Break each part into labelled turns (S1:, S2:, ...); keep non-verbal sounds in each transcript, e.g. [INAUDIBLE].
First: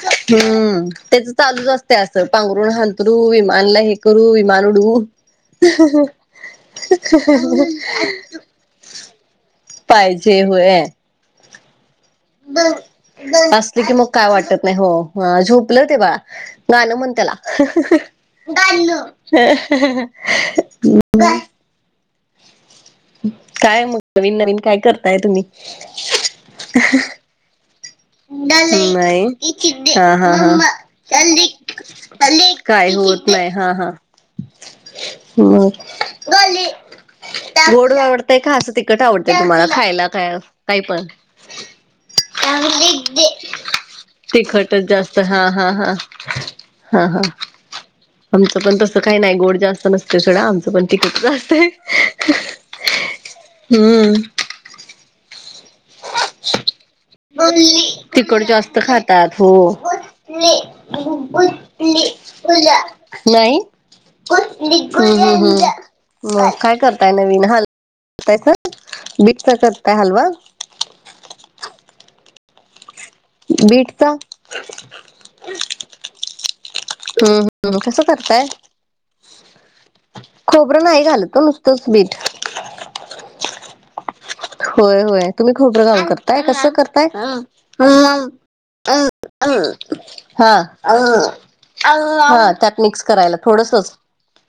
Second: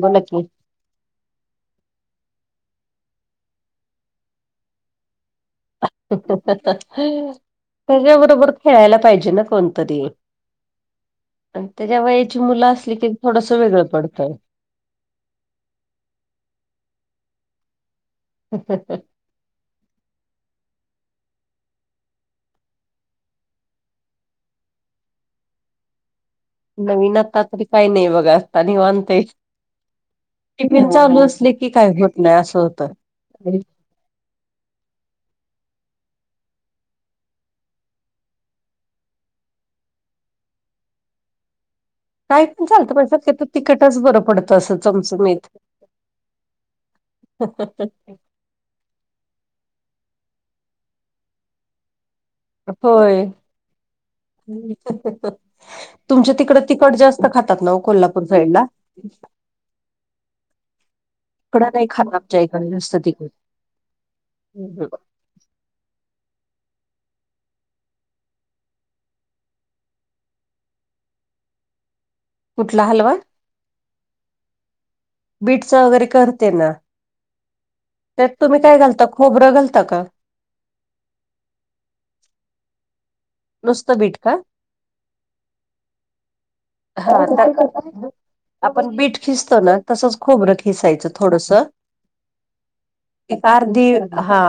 S1: बोला की
S2: तेच चालूच अस त अस पांघरण हांंतरू विमानला हे करू विमान उडवू.
S1: त्याच्याबरोबर खेळायला पाहिजे ना. कोणतरी
S2: पाहिजे होय.
S1: आणि त्याच्या वयाची मुलं असली की थोडस
S2: असली
S1: वेगळं
S2: की मग काय
S1: पडतय.
S2: वाटत नाही हो झोपलं ते बाळा गान म्हण त्याला गान. [UNINTELLIGIBLE] काय. काय म नवीन नवीन काय करताय तुम्ही?
S1: नवीन आता तरी काही नाही. बघा आता निवांत आहे
S2: नाही हा हा हा.
S1: टिफिन चालू असले की काय होत नाही असं
S2: काय
S1: होतं
S2: होत नाही हा हा. गोड आवडतय का असं तीखट आवडतय तुम्हाला खायला का काही पण?
S1: काय पण चालत म सत्या तर तिकटच बरं पडतं असं
S2: तिखटच जास्त हा
S1: चमचमीत.
S2: हा हा हा हा
S1: [UNINTELLIGIBLE]
S2: आमचं पण तसं काही नाही गोड जास्त नसत सोडा आमचं पण तिकटचं असतय.
S1: होय. तुमच्या तिकड तिकट जास्त खातात ना ओ कोल्हापूर
S2: तिखट
S1: साईडला.
S2: जास्त खातात हो नाही.
S1: इकडं नाही खात आमच्या इकडं जास्त तिखट
S2: [UNINTELLIGIBLE] नाही कसली हम्म हम्म मग काय करताय नवीन हा करतयसा बीटचं कारताय हलवा?
S1: कुठला हालवा?
S2: बीटचा.
S1: बीटच वगैरे करते ना,
S2: हम्म हम्म कसं
S1: त्यात
S2: करताय
S1: तुम्ही काय घालता खोबरं घालता का?
S2: खोबरं नाही घालत ओ नुसतच बीट.
S1: नुसत बीट का?
S2: होय होय तुम्ही खोबरं घालून करताय कसं
S1: हा [UNINTELLIGIBLE]
S2: करताय
S1: आपण
S2: अ
S1: बीट
S2: अ
S1: खिसतो ना तसंच
S2: हा
S1: खोबरं
S2: अ
S1: खिसायचं थोडस.
S2: हा त्यात मिक्स करायला
S1: एक अर्धी
S2: थोडसच
S1: हा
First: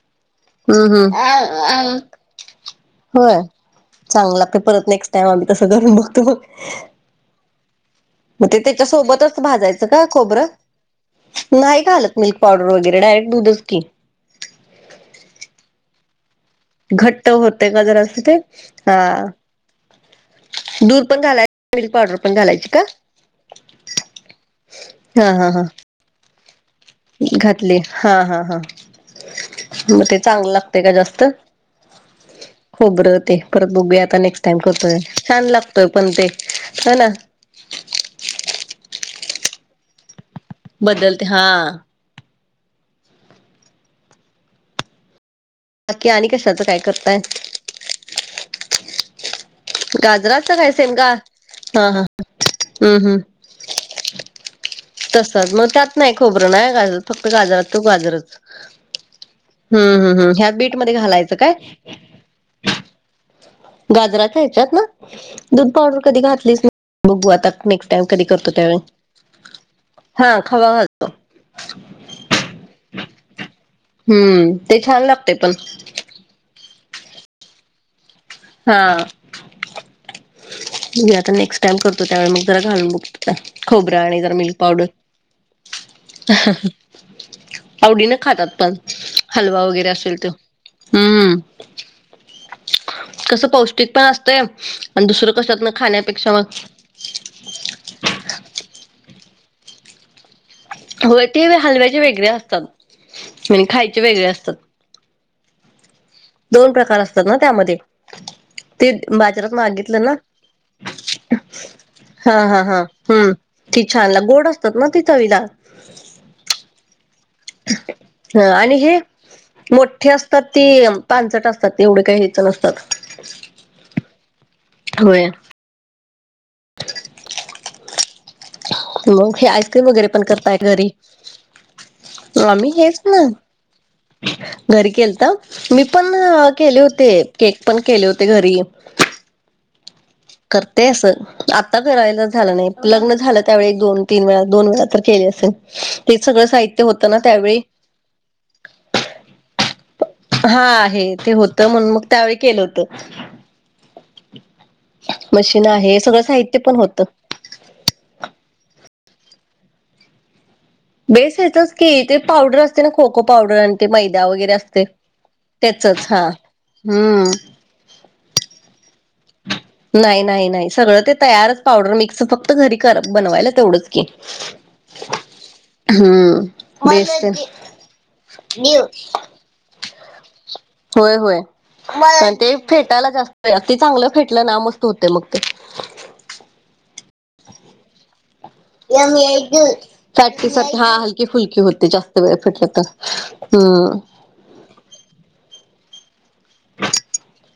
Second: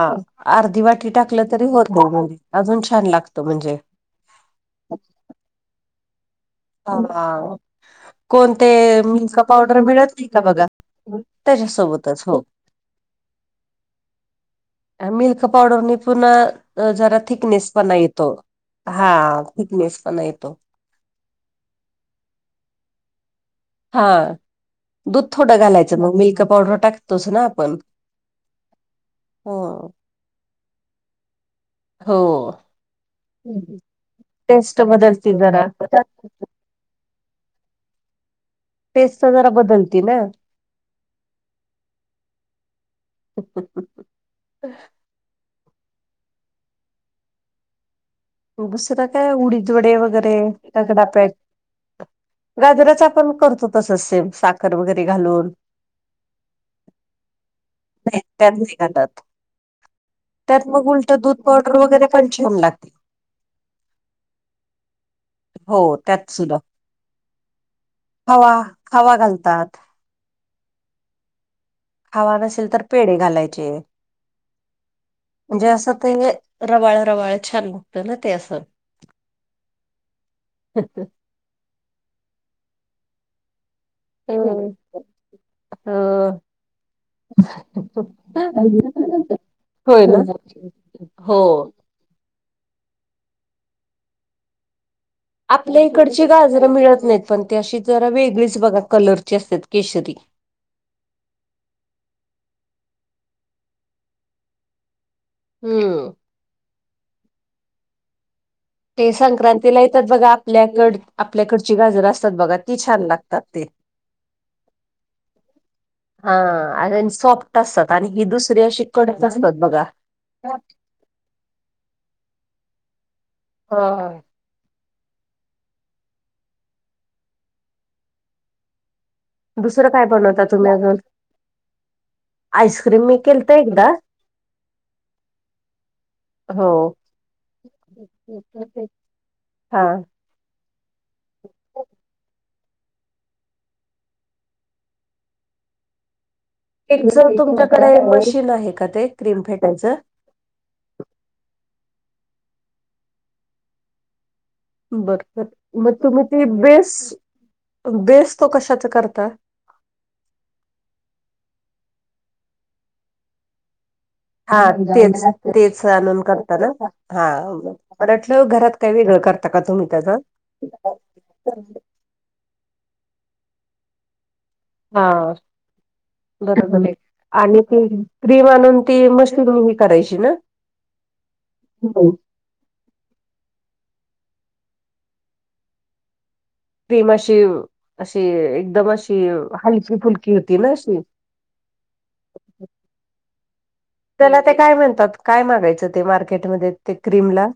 S1: अर्धी
S2: हम्म
S1: वाटी टाकलं तरी
S2: हम्म
S1: होतय. अजून छान लागतं म्हणजे.
S2: चांगल लागत परत नेक्स्ट टाइम आम्ही तसं करून बघतो.
S1: हा.
S2: मग ते
S1: कोणते
S2: त्याच्या
S1: मिल्क
S2: सोबतच
S1: पावडर
S2: भाजायचं का
S1: मिळत नाही
S2: खोबरं
S1: बघा
S2: नाही घालत
S1: त्याच्यासोबतच
S2: मिल्क
S1: हो
S2: पावडर वगैरे डायरेक्ट दुधचं कि.
S1: मिल्क पावडर नी पुन जरा
S2: घट्ट होते
S1: थिकनेस
S2: का
S1: पण
S2: जरा असं
S1: येतो
S2: ते
S1: हा थिकनेस पण येतो.
S2: दूध पण घालायच मिल्क पावडर पण घालायची का.
S1: हा दूध
S2: हा हा
S1: थोडं
S2: हा
S1: घालायचं मग मिल्क पावडर टाकतोच ना आपण
S2: घातली हा हा हा
S1: हो
S2: मग ते चांगल लागत का जास्त
S1: हो.
S2: खबरं ते परत बगुऊया आता नेक्स्ट टाइम
S1: टेस्ट
S2: करतोय
S1: बदलती
S2: छान
S1: जरा
S2: लागतोय पण ते हो ना.
S1: टेस्ट जरा बदलती ना.
S2: बदलते हा.
S1: अच
S2: बाकी आणि कशाचं काय करताय.
S1: दुसरं काय उडीद वडे वगैरे
S2: गाजराच काय सेम का हा हा
S1: रगडापॅटी गाजराच
S2: हम्म हम्म
S1: आपण करतो तस सेम साखर वगैरे घालून.
S2: तसच मग त्यात नाही खोबरं नाही गाजर फक्त गाजरात तू गाजरच.
S1: त्यात नाही घालत
S2: हम्म हम्म हम् ह्या
S1: त्यात
S2: बीट
S1: मग
S2: मध्ये
S1: उलट
S2: घालायचं
S1: दूध
S2: काय.
S1: पावडर वगैरे पण छान लागते
S2: गाजराच्या ह्याच्यात ना दूध
S1: हो
S2: पावडर कधी
S1: त्यात सुद्धा
S2: घातलीच नाही. बघू आता नेक्स्ट टाइम कधी करतो
S1: खावा
S2: त्यावैळी
S1: खावा घालतात
S2: हा खावा घालतो.
S1: खावा नसेल तर पेढ घालायचे
S2: हम्म ते छान लागते पण
S1: म्हणजे अस ते रवाळ रवाळ छान लागतं ना ते असं
S2: हा याता नेक्स्ट. करतो त्या मग जरा घालून बघतो खोबरा आणि जरा मिल्क पावडर.
S1: हम.
S2: [UNINTELLIGIBLE] आवडीनं खातात पण हलवा वगैरे
S1: होय ना
S2: असेल तो
S1: हो.
S2: कस पौष्टिक पण असतय आणि दुसरं कशातन
S1: आपल्या इकडची
S2: खाण्यापेक्षा मग
S1: गाजरं मिळत नाहीत पण ते अशी जरा वेगळीच बघा कलरची असतात केशरी
S2: हो ते हलवायचे वेगळे असतात खायचे वेगळे असतात.
S1: हम्म.
S2: दोन प्रकार असतात ना त्यामध्ये. ते बाजारात
S1: संक्रांतीला येतात
S2: मागितलं ना
S1: बघा आपल्याकड आपल्याकडची गाजर असतात
S2: हा
S1: बघा
S2: हा
S1: ती
S2: हा
S1: छान
S2: हम्म.
S1: लागतात ते
S2: ति छान ला गोड असतात ना ति चवीला.
S1: हा सॉफ्ट असतात आणि ही
S2: ह
S1: दुसरी
S2: आणि
S1: अशी
S2: हे
S1: कडक असतात बघा.
S2: पानसट असतात तेवढं काही ह्यायच नसतात.
S1: हा हा.
S2: होय. मग हे आईस्क्रीम
S1: दुसरं काय
S2: वगैरे पण
S1: बनवता
S2: करताय
S1: तुम्ही
S2: घरी.
S1: अजून
S2: वामही हेच
S1: आईस्क्रीम मी
S2: ना.
S1: केलत एकदा
S2: घरी केलत मी पण
S1: हो
S2: केले होते केक पण केले होते घरी
S1: हा.
S2: करते असं आता करायला झालं नाही लग्न झालं त्यावेळी एक दोन तीन वेळा दोन वेळा तर केले असेल. तेच सगळं साहित.
S1: एक ज तुमच्याकडे मशीन आहे का ते क्रीम फेटायचं
S2: हा आहे ते होतं म्हण मग त्यावेळी केलं होत
S1: बर बर
S2: मशीन
S1: मग
S2: आहे सगळं
S1: तुम्ही ती
S2: साहित्य पण
S1: बेस
S2: होतं
S1: बेस तो कशाचा करता
S2: बेस येतोच की ते पावडर असते ना को को पावडर ते मैदा वैगरे.
S1: हा तेच तेच आणुन करतना हा
S2: हम्म
S1: मला वाटलं घरात काही वेगळं कर
S2: नाही नाही नाही सगळं ते तयारच पावडर मिक्स फक्त घरी कर बनवायला तेवढंच की
S1: हा बरोबर
S2: हम्म
S1: आहे
S2: बेस
S1: आणि ती क्रीम आणून
S2: तेन
S1: ती मशीन ही करायची ना.
S2: होय होय आणि ते फेटायला जास्तग चांगलं फेटलं ना मस्त होते मग ते.
S1: ती मशी अशी एकदम अशी हलकी. फुलकी
S2: साट
S1: होती
S2: सा
S1: ना
S2: हा
S1: अशी
S2: हलके फुलकीे होते जास्त वेळ फट तर हम्
S1: त्याला ते काय म्हणतात काय मागायचं ते मार्केटमध्ये ते क्रीम ला.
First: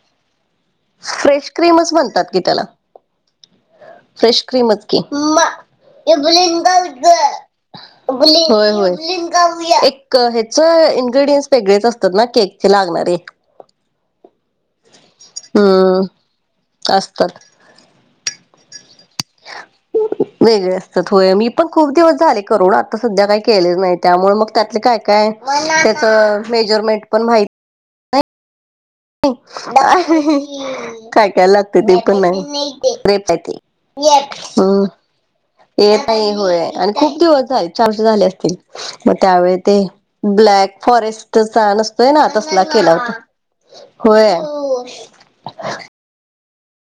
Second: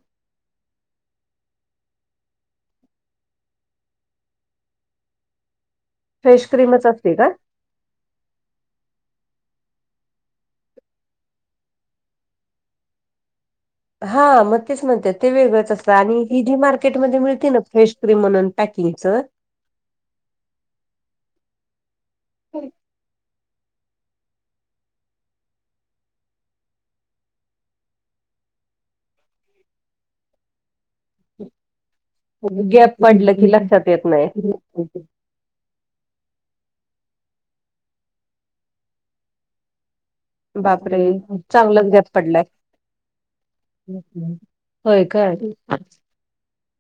S2: फ्रेश क्रीमच म्हणतात की त्याला फ्रेश क्रिम कि [INAUDIBLE]
S1: फ्रेश क्रीमच असते का
S2: होय होय एक ह्याच इन्ग्रेडियंट्स वेगळेच असतात ना केकचे लागणारे-
S1: हा मग तेच म्हणतात ते वेगळंच असतं
S2: हम्म
S1: आणि हि जी मार्केटमध्ये
S2: असतात
S1: मिळती ना फेश क्रीम म्हणून पॅकिंगचं
S2: वेगळे असतात होय मी पण खुप दिवस झाले करून आता सध्या काही नाही त्यामुळे मग त्यात काय काय त्या मेजरमेंट पण माहित [INAUDIBLE] काय काय लागते ते पण नाही
S1: गॅप
S2: रेप
S1: पडलं की लक्षात येत नाही.
S2: ह येत नाही होय आणि खूप दिवस झाले चारशे झाले असतील मग त्यावेळी ते ब्लॅक
S1: बापरे
S2: फॉरेस्ट ण
S1: चांगलाच गॅप
S2: असतोय ना
S1: पडलाय.
S2: तसला केला होता. होय
S1: होय काय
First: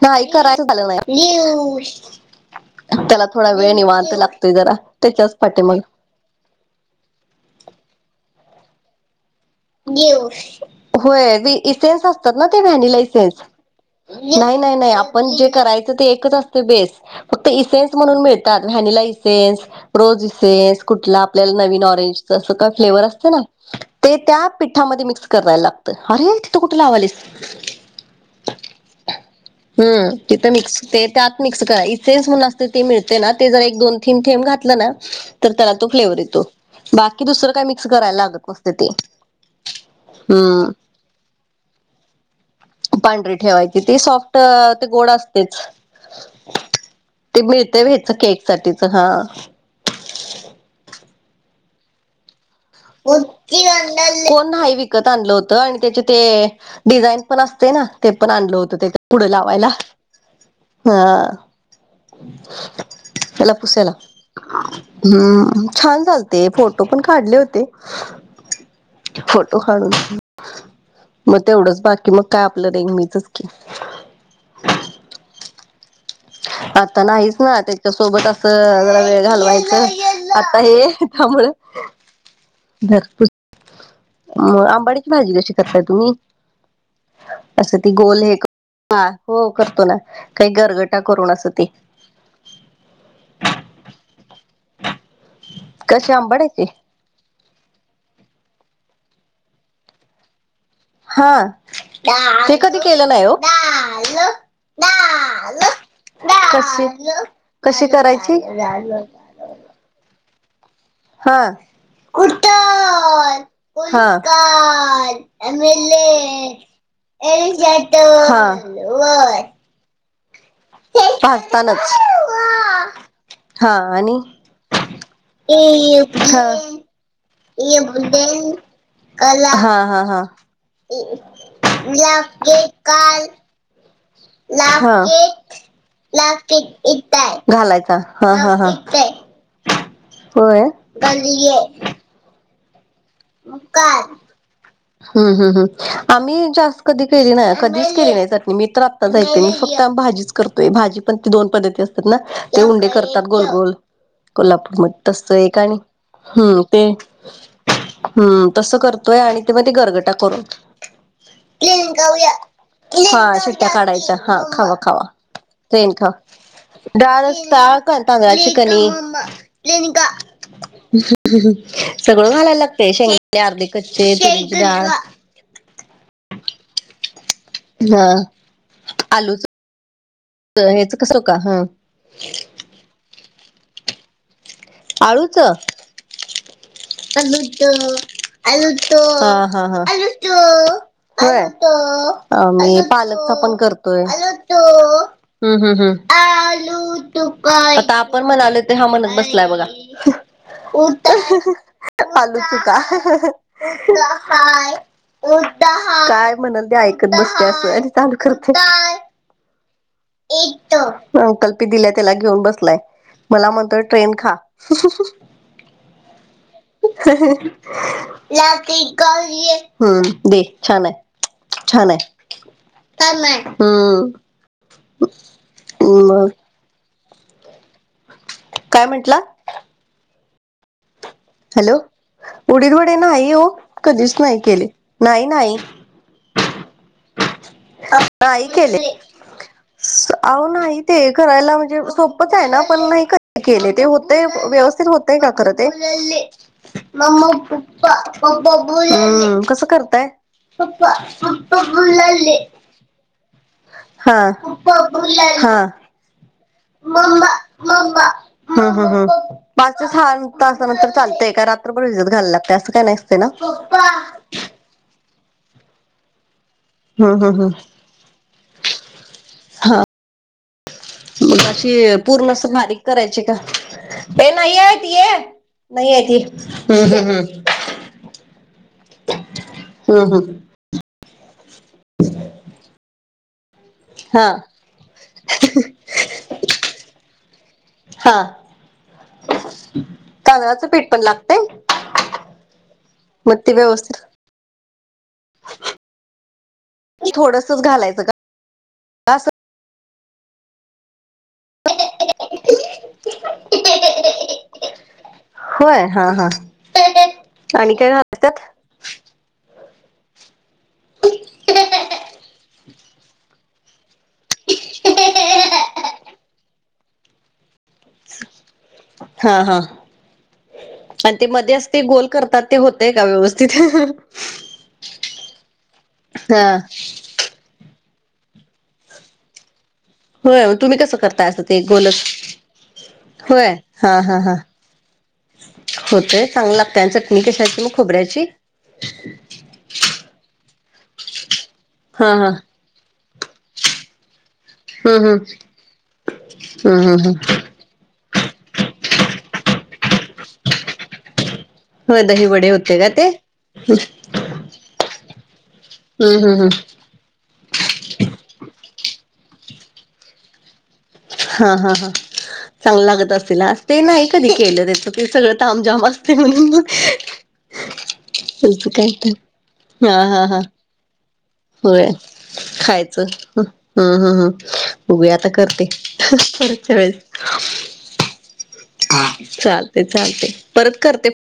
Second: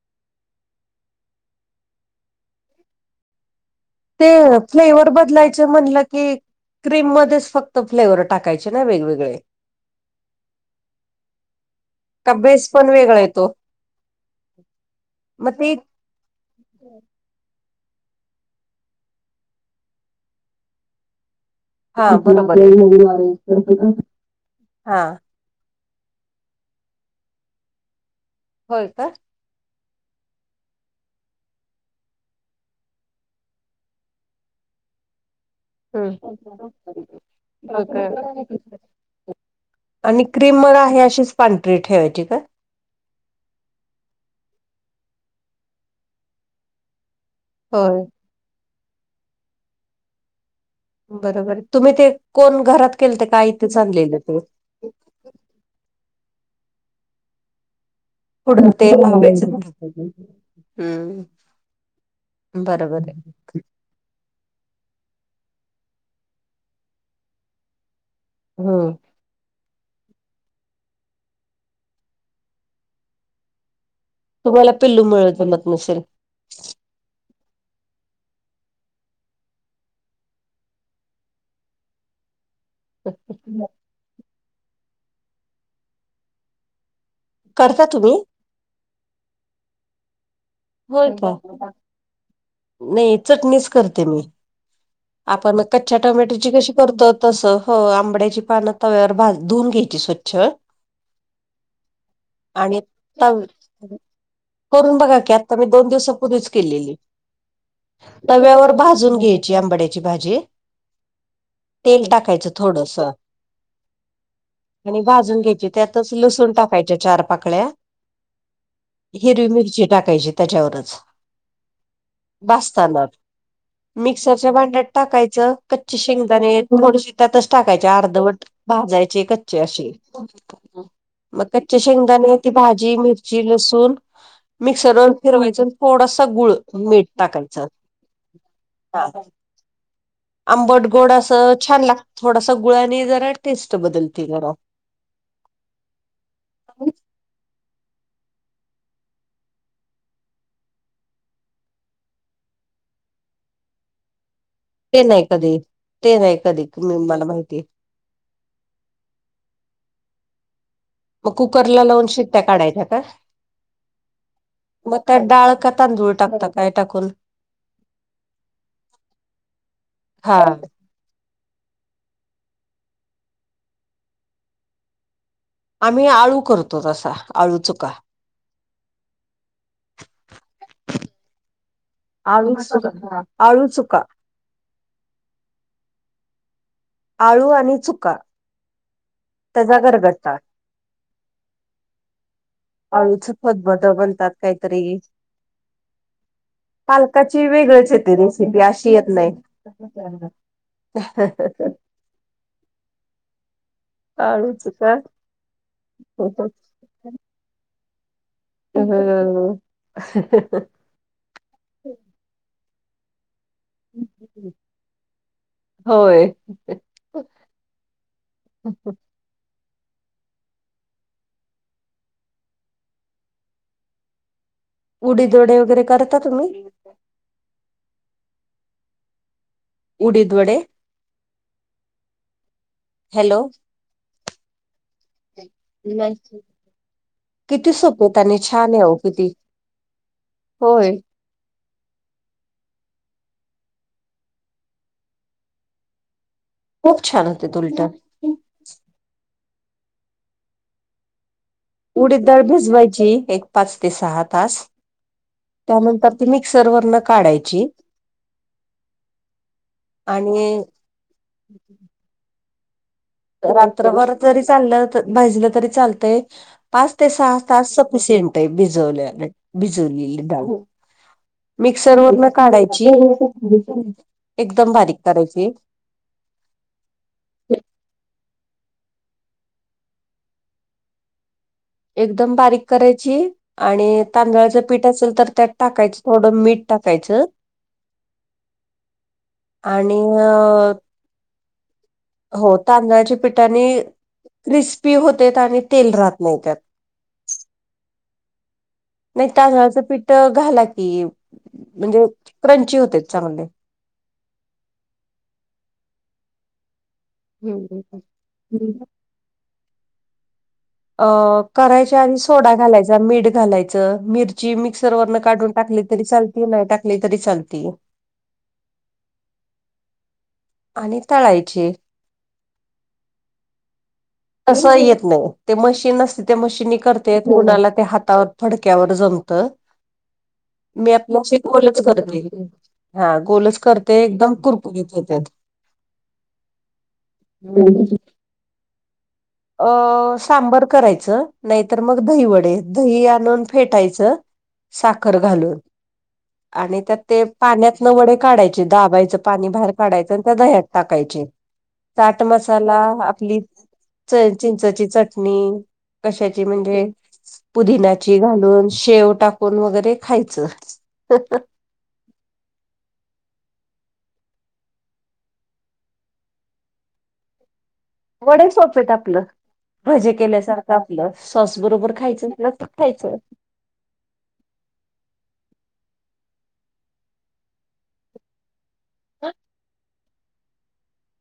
S2: नाही करायच झालं नाही त्याला थोडा वेळ निवांत
S1: ते
S2: लागतोय जरा
S1: फ्लेवर
S2: त्याच्याच पाठी
S1: बदलायचे
S2: मग
S1: म्हणल की की क्रीम मध्येच फक्त फ्लेवर टाकायचे ना वेगवेगळे
S2: होय इसेन्स असतात
S1: का
S2: ना ते
S1: बेस पण
S2: व्हॅनीला
S1: वेगळा
S2: इसेन्स
S1: येतो.
S2: नाही नाही नाही आपण जे करायचं ते एकच ते बेस्ट फक्त इसेन्स म्हणून मिळतात व्हॅनीला इसेन्स रोजस कुठ आपल्याला नवीन
S1: हा
S2: ऑरेंज अस
S1: बरोबर
S2: का फ्लेवर असते ना ते त्या
S1: हा
S2: पिठामध्ये मिक्स करायला लागतं अरे तिथं कुठे लावालेस
S1: होय का
S2: हम तिथं मिक्स ते त्यात मिक्स करा इसेन्स म्हणून असते ते मिळते ना ते जर एक दोन थेंब थेंब घातलं ना तर त्याला तो फ्लेवर
S1: हम्म.
S2: येतो बाकी दुसरं काय मिक्स करायला लागत नसते ते
S1: आणि क्रीम
S2: हम्म
S1: मला आहे अशीच पांढरी ठेवायची का
S2: पांढरी ठेवायची ते सॉफ्ट ते गोड असतेच ते मिळते
S1: होय
S2: ह्याच केक साठीच हा
S1: बरोबर तुम्ही ते कोण घरात केल ते का आयतेच आणलेलं ते
S2: कोण नाही विकत आणलं होत आणि त्याचे ते डिझाईन पण असते ना ते पण आणलं
S1: पुढं
S2: होत ते पुढं लावायला
S1: लावायचं.
S2: हा
S1: हम्म बरोबर
S2: त्याला
S1: आहे
S2: पुसायला हम्म छान झालते फोटो पण काढले होते
S1: हम्म
S2: फोटो काढुन मग तेवढंच बाकी मग काय आपलं नेहमीचं की
S1: तुम्हाला पिल्लू मुळे जमत नसेल
S2: आता नाहीच ना त्याच्या सोबत असं जरा वेळ घालवायचं आता हे त्यामुळे आंबाडीची भाजी कशी कराताय तुम्ही असं
S1: करता
S2: ती
S1: तुम्ही?
S2: गोल हे हो करतो ना काही गरगटा
S1: होय
S2: करून
S1: का?
S2: असं ती
S1: नाही चटणीच करते मी आपण मग कच्च्या
S2: कसे
S1: टोमॅटोची
S2: आंबाड्याचे
S1: कशी करतो तस हो आंबड्याची पानं तव्यावर धुवून घ्यायची स्वच्छ
S2: हा ते कधी
S1: आणि
S2: केलं नाही हो.
S1: तव करून बघा की आता मी दोन दिवसापूर्वीच
S2: कशी
S1: केलेली,
S2: कशी करायची
S1: तव्यावर भाजून घे. आंबड्याची भाजी
S2: हा
S1: तेल टाकायच थोडस.
S2: कुठं
S1: आणि भाजून घ्यायची, त्यातच लसूण टाकायच्या चार पाकळ्याऽ हिरवी मिरची टाकायची त्याच्यावरचऽ
S2: भाजतानाच
S1: भाजतानाऽ
S2: हा आणि
S1: मिक्सरच्या भांड्यात टाकायचं, कच्ची शेंगदाणे थोडीशी त्यातच टाकायची अर्धवटऽ भाजायचे कच्चे
S2: हा
S1: असे.
S2: हा हा
S1: मग कच्च्या शेंगदाणे, ती भाजी, मिरची, लसूण
S2: ला ह.
S1: मिक्सरवर फिरवायचं थोडासा गुळ मीठ
S2: [UNINTELLIGIBLE]
S1: टाकायचं
S2: घालायचा हा ह, ह, होय.
S1: आंबट गोड असं छान थोडासा गुळ्याने जरा टेस्ट बदलते जरा.
S2: हम्, हम्, हम आम्ही जास्त कधी केली नाही,, कधीच केली नाही चटणी, मी तर आताच एकली मी फक्त भाजीचऽ करतोय भाजी पण ती दोन पद्धती असतात ना ते उंडे करतात गोलगोल कोल्हापुर ऽ मग
S1: ते
S2: तस
S1: नाही
S2: एक
S1: कधी
S2: आणि
S1: ते नाही
S2: हम्म
S1: कधी
S2: ते
S1: मी मला माहितीय
S2: हम्म तसं करतोय आणि ते म गरगटा करूनऽ
S1: मग कुकरला
S2: ट्रेन
S1: लावून
S2: खाऊया
S1: शिट्ट्या काढायच्या का
S2: हा शिट्ट्या काढायच्या हा खावा
S1: मग
S2: खावा
S1: त्यात डाळ का
S2: ट्रेन
S1: तांदूळ
S2: खावा
S1: टाकता काय टाकून
S2: डाळ आनी तांदळाची कनी
S1: हा
S2: [UNINTELLIGIBLE] सगळं घालायला लागतय, शेंगदाने अर्धे कच्चे, तुरीची डाळ
S1: आम्ही आळू करतो तसा. आळू
S2: हा आलूच - हा
S1: [INAUDIBLE] आळूच आळू चुकाऽ
S2: आळूच
S1: आळू
S2: आलुच
S1: आणि चुका
S2: आलूच हा हा
S1: त्याचा
S2: हा आलूच
S1: गरगट्टा
S2: होय अ मी
S1: आळूच
S2: पालकचा पण
S1: खतबत
S2: करतोय.
S1: बनतात काहीतरी
S2: हम् हम्
S1: पालकाची
S2: हम
S1: वेगळीच
S2: आता
S1: येते
S2: आपण
S1: रेसिपी
S2: म्हणालोय ते हा
S1: अशी येत
S2: म्हणत
S1: नाही.
S2: बसलाय बघा [UNINTELLIGIBLE] आलू च का? [UNINTELLIGIBLE]
S1: आळू
S2: हाय
S1: चुका
S2: काय म्हणल ते ऐका एकत बसतय अस आणि चालू करतोय.
S1: हमम [UNINTELLIGIBLE]
S2: अंकल्पी दिल्या त्याला घेऊन बसलाय,, मला म्हणतोय ट्रेन खा.
S1: होय
S2: [UNINTELLIGIBLE] हम्म दे छान आहे छान आहे छानाय हम्म,
S1: उडीदवडे वगैरे करता
S2: मग
S1: तुम्ही?
S2: काय म्हटला?
S1: उडीदवडे.
S2: हॅलो उडीदवडे नाही
S1: हॅलो
S2: हो कधीच नाही केले नाही नाही.
S1: [UNINTELLIGIBLE] किती सोपेेत आणि
S2: नाही
S1: छान
S2: केले.
S1: आहेव किती
S2: अहो नाही
S1: होय
S2: ते करायला म्हणजे सोपच आहे ना पण नाही केले ते होतय व्यवस्थित होतय का खरं ते
S1: खूप
S2: मम्मा
S1: छान होते उलट
S2: पप्पा पप्पा बोलयले हम कस करतय पप्पा प
S1: उडीद दाळ भिजवायची एक पाच ते
S2: हा
S1: सहा तास
S2: पप्पा बोलाले हा
S1: त्यानंतर ती मिक्सरवरऽ वरण काढायचीऽ
S2: मम्मा मम्मा पप्पा हम हम हम पाच ते सहा
S1: आणि
S2: तासानंतर चालतय काय रात्रभर भिजत घालायला लागतेय काय असं काय नाही
S1: रात्रभर जरी चाललं त भाजलं तरी चालतय पाच ते
S2: हम्म
S1: सहा
S2: हम्म हम्म
S1: तास सफिशियंट ते भिजवलेली
S2: हा
S1: भिजवलेली डाळ
S2: मग अशी
S1: मिक्सर वरन
S2: पूर्ण असं बारीक
S1: काढायची
S2: करायची का? ए नाही
S1: एकदम
S2: आहेत
S1: बारीक
S2: ये
S1: कढायची
S2: नाही आहे ती हम्म हम्म हम् हम् हम्म.
S1: एकदम बारीक करायची- आणि
S2: हा
S1: तांदळाचं पीठ असेल तर त्यात टाकायचं थोडं मीठ टाकायचं.
S2: हां.
S1: आणि
S2: तांदळाचं
S1: अऽऽ-
S2: पीठ पण लागतय?
S1: हो, तांदळाच्या पिठाने
S2: व्यवस्थित
S1: क्रिस्पी होतेत आणि तेल राहत नाही त्यात.
S2: थोडसच घालायचं का
S1: नाही तांदळाचं पीठ घाला की म्हणजे क्रंची होते चांगले
S2: होय हा हा
S1: हम्
S2: आणि काय घालतात
S1: [UNINTELLIGIBLE] अ करायच्या आणि सोडा घालायचा मीठ घालायचं मिरची मिक्सर वरन काढून टाकली तरी चालती नाही टाकली तरी चालती
S2: हा हा आणि ते मध्ये ते अस गोल करत्यात ते होतय का व्यवस्थित?
S1: असं येत नाही. ते मशीन असते त्या
S2: हा
S1: मशीनने कर- ते कोणाला ते हातावर फडक्यावर जमत.
S2: होय तुम्ही
S1: मी
S2: कसं
S1: आपले
S2: करताय
S1: असे
S2: असं ते
S1: गोलच करते. हा.
S2: होय
S1: गोलच
S2: हा
S1: करते
S2: हा
S1: एकदम
S2: हा
S1: कुर- [UNINTELLIGIBLE]
S2: होतय चांगलं लागतय आणि चटणी कशाची मग खोबऱ्याची?
S1: अ. सांबार करायचं नाहीतर मग
S2: हा
S1: दही
S2: हा
S1: वडे. दही आणून फेटायचं-
S2: हम्म
S1: साखर
S2: हम्म
S1: घालून
S2: हम्म
S1: आणि त्यात
S2: हम्म हम्म
S1: ते पाण्यात- न वडे काढायचे. दाबायचं पाणी बाहेर काढायचं आणि त्या दह्यात टाकायचे.
S2: होय
S1: चाट
S2: दही वडे
S1: मसाला
S2: होते का ते
S1: आपली- च चिंचेची चटणी.
S2: हम्म हम्म
S1: कशाची
S2: हम्म
S1: म्हणजे? पुदिन्याची घालून शेव टाकून वगैरे खायचं.
S2: हा हा हा. चांगल लागत असतीला. ते नाही कधी केलं त्याच ते सगळं तामझाम असते म्हणून. [INAUDIBLE]
S1: वडे
S2: काय
S1: सोपेेत आपलं.
S2: तर हा
S1: भजे
S2: हा हा
S1: केल्यासारखं आपलं सॉस
S2: होय
S1: बरोबर खायचं [UNINTELLIGIBLE]
S2: हम्म. हम् हम् बघू या आता करते. [UNINTELLIGIBLE] आ. चालते चालते. परत करते.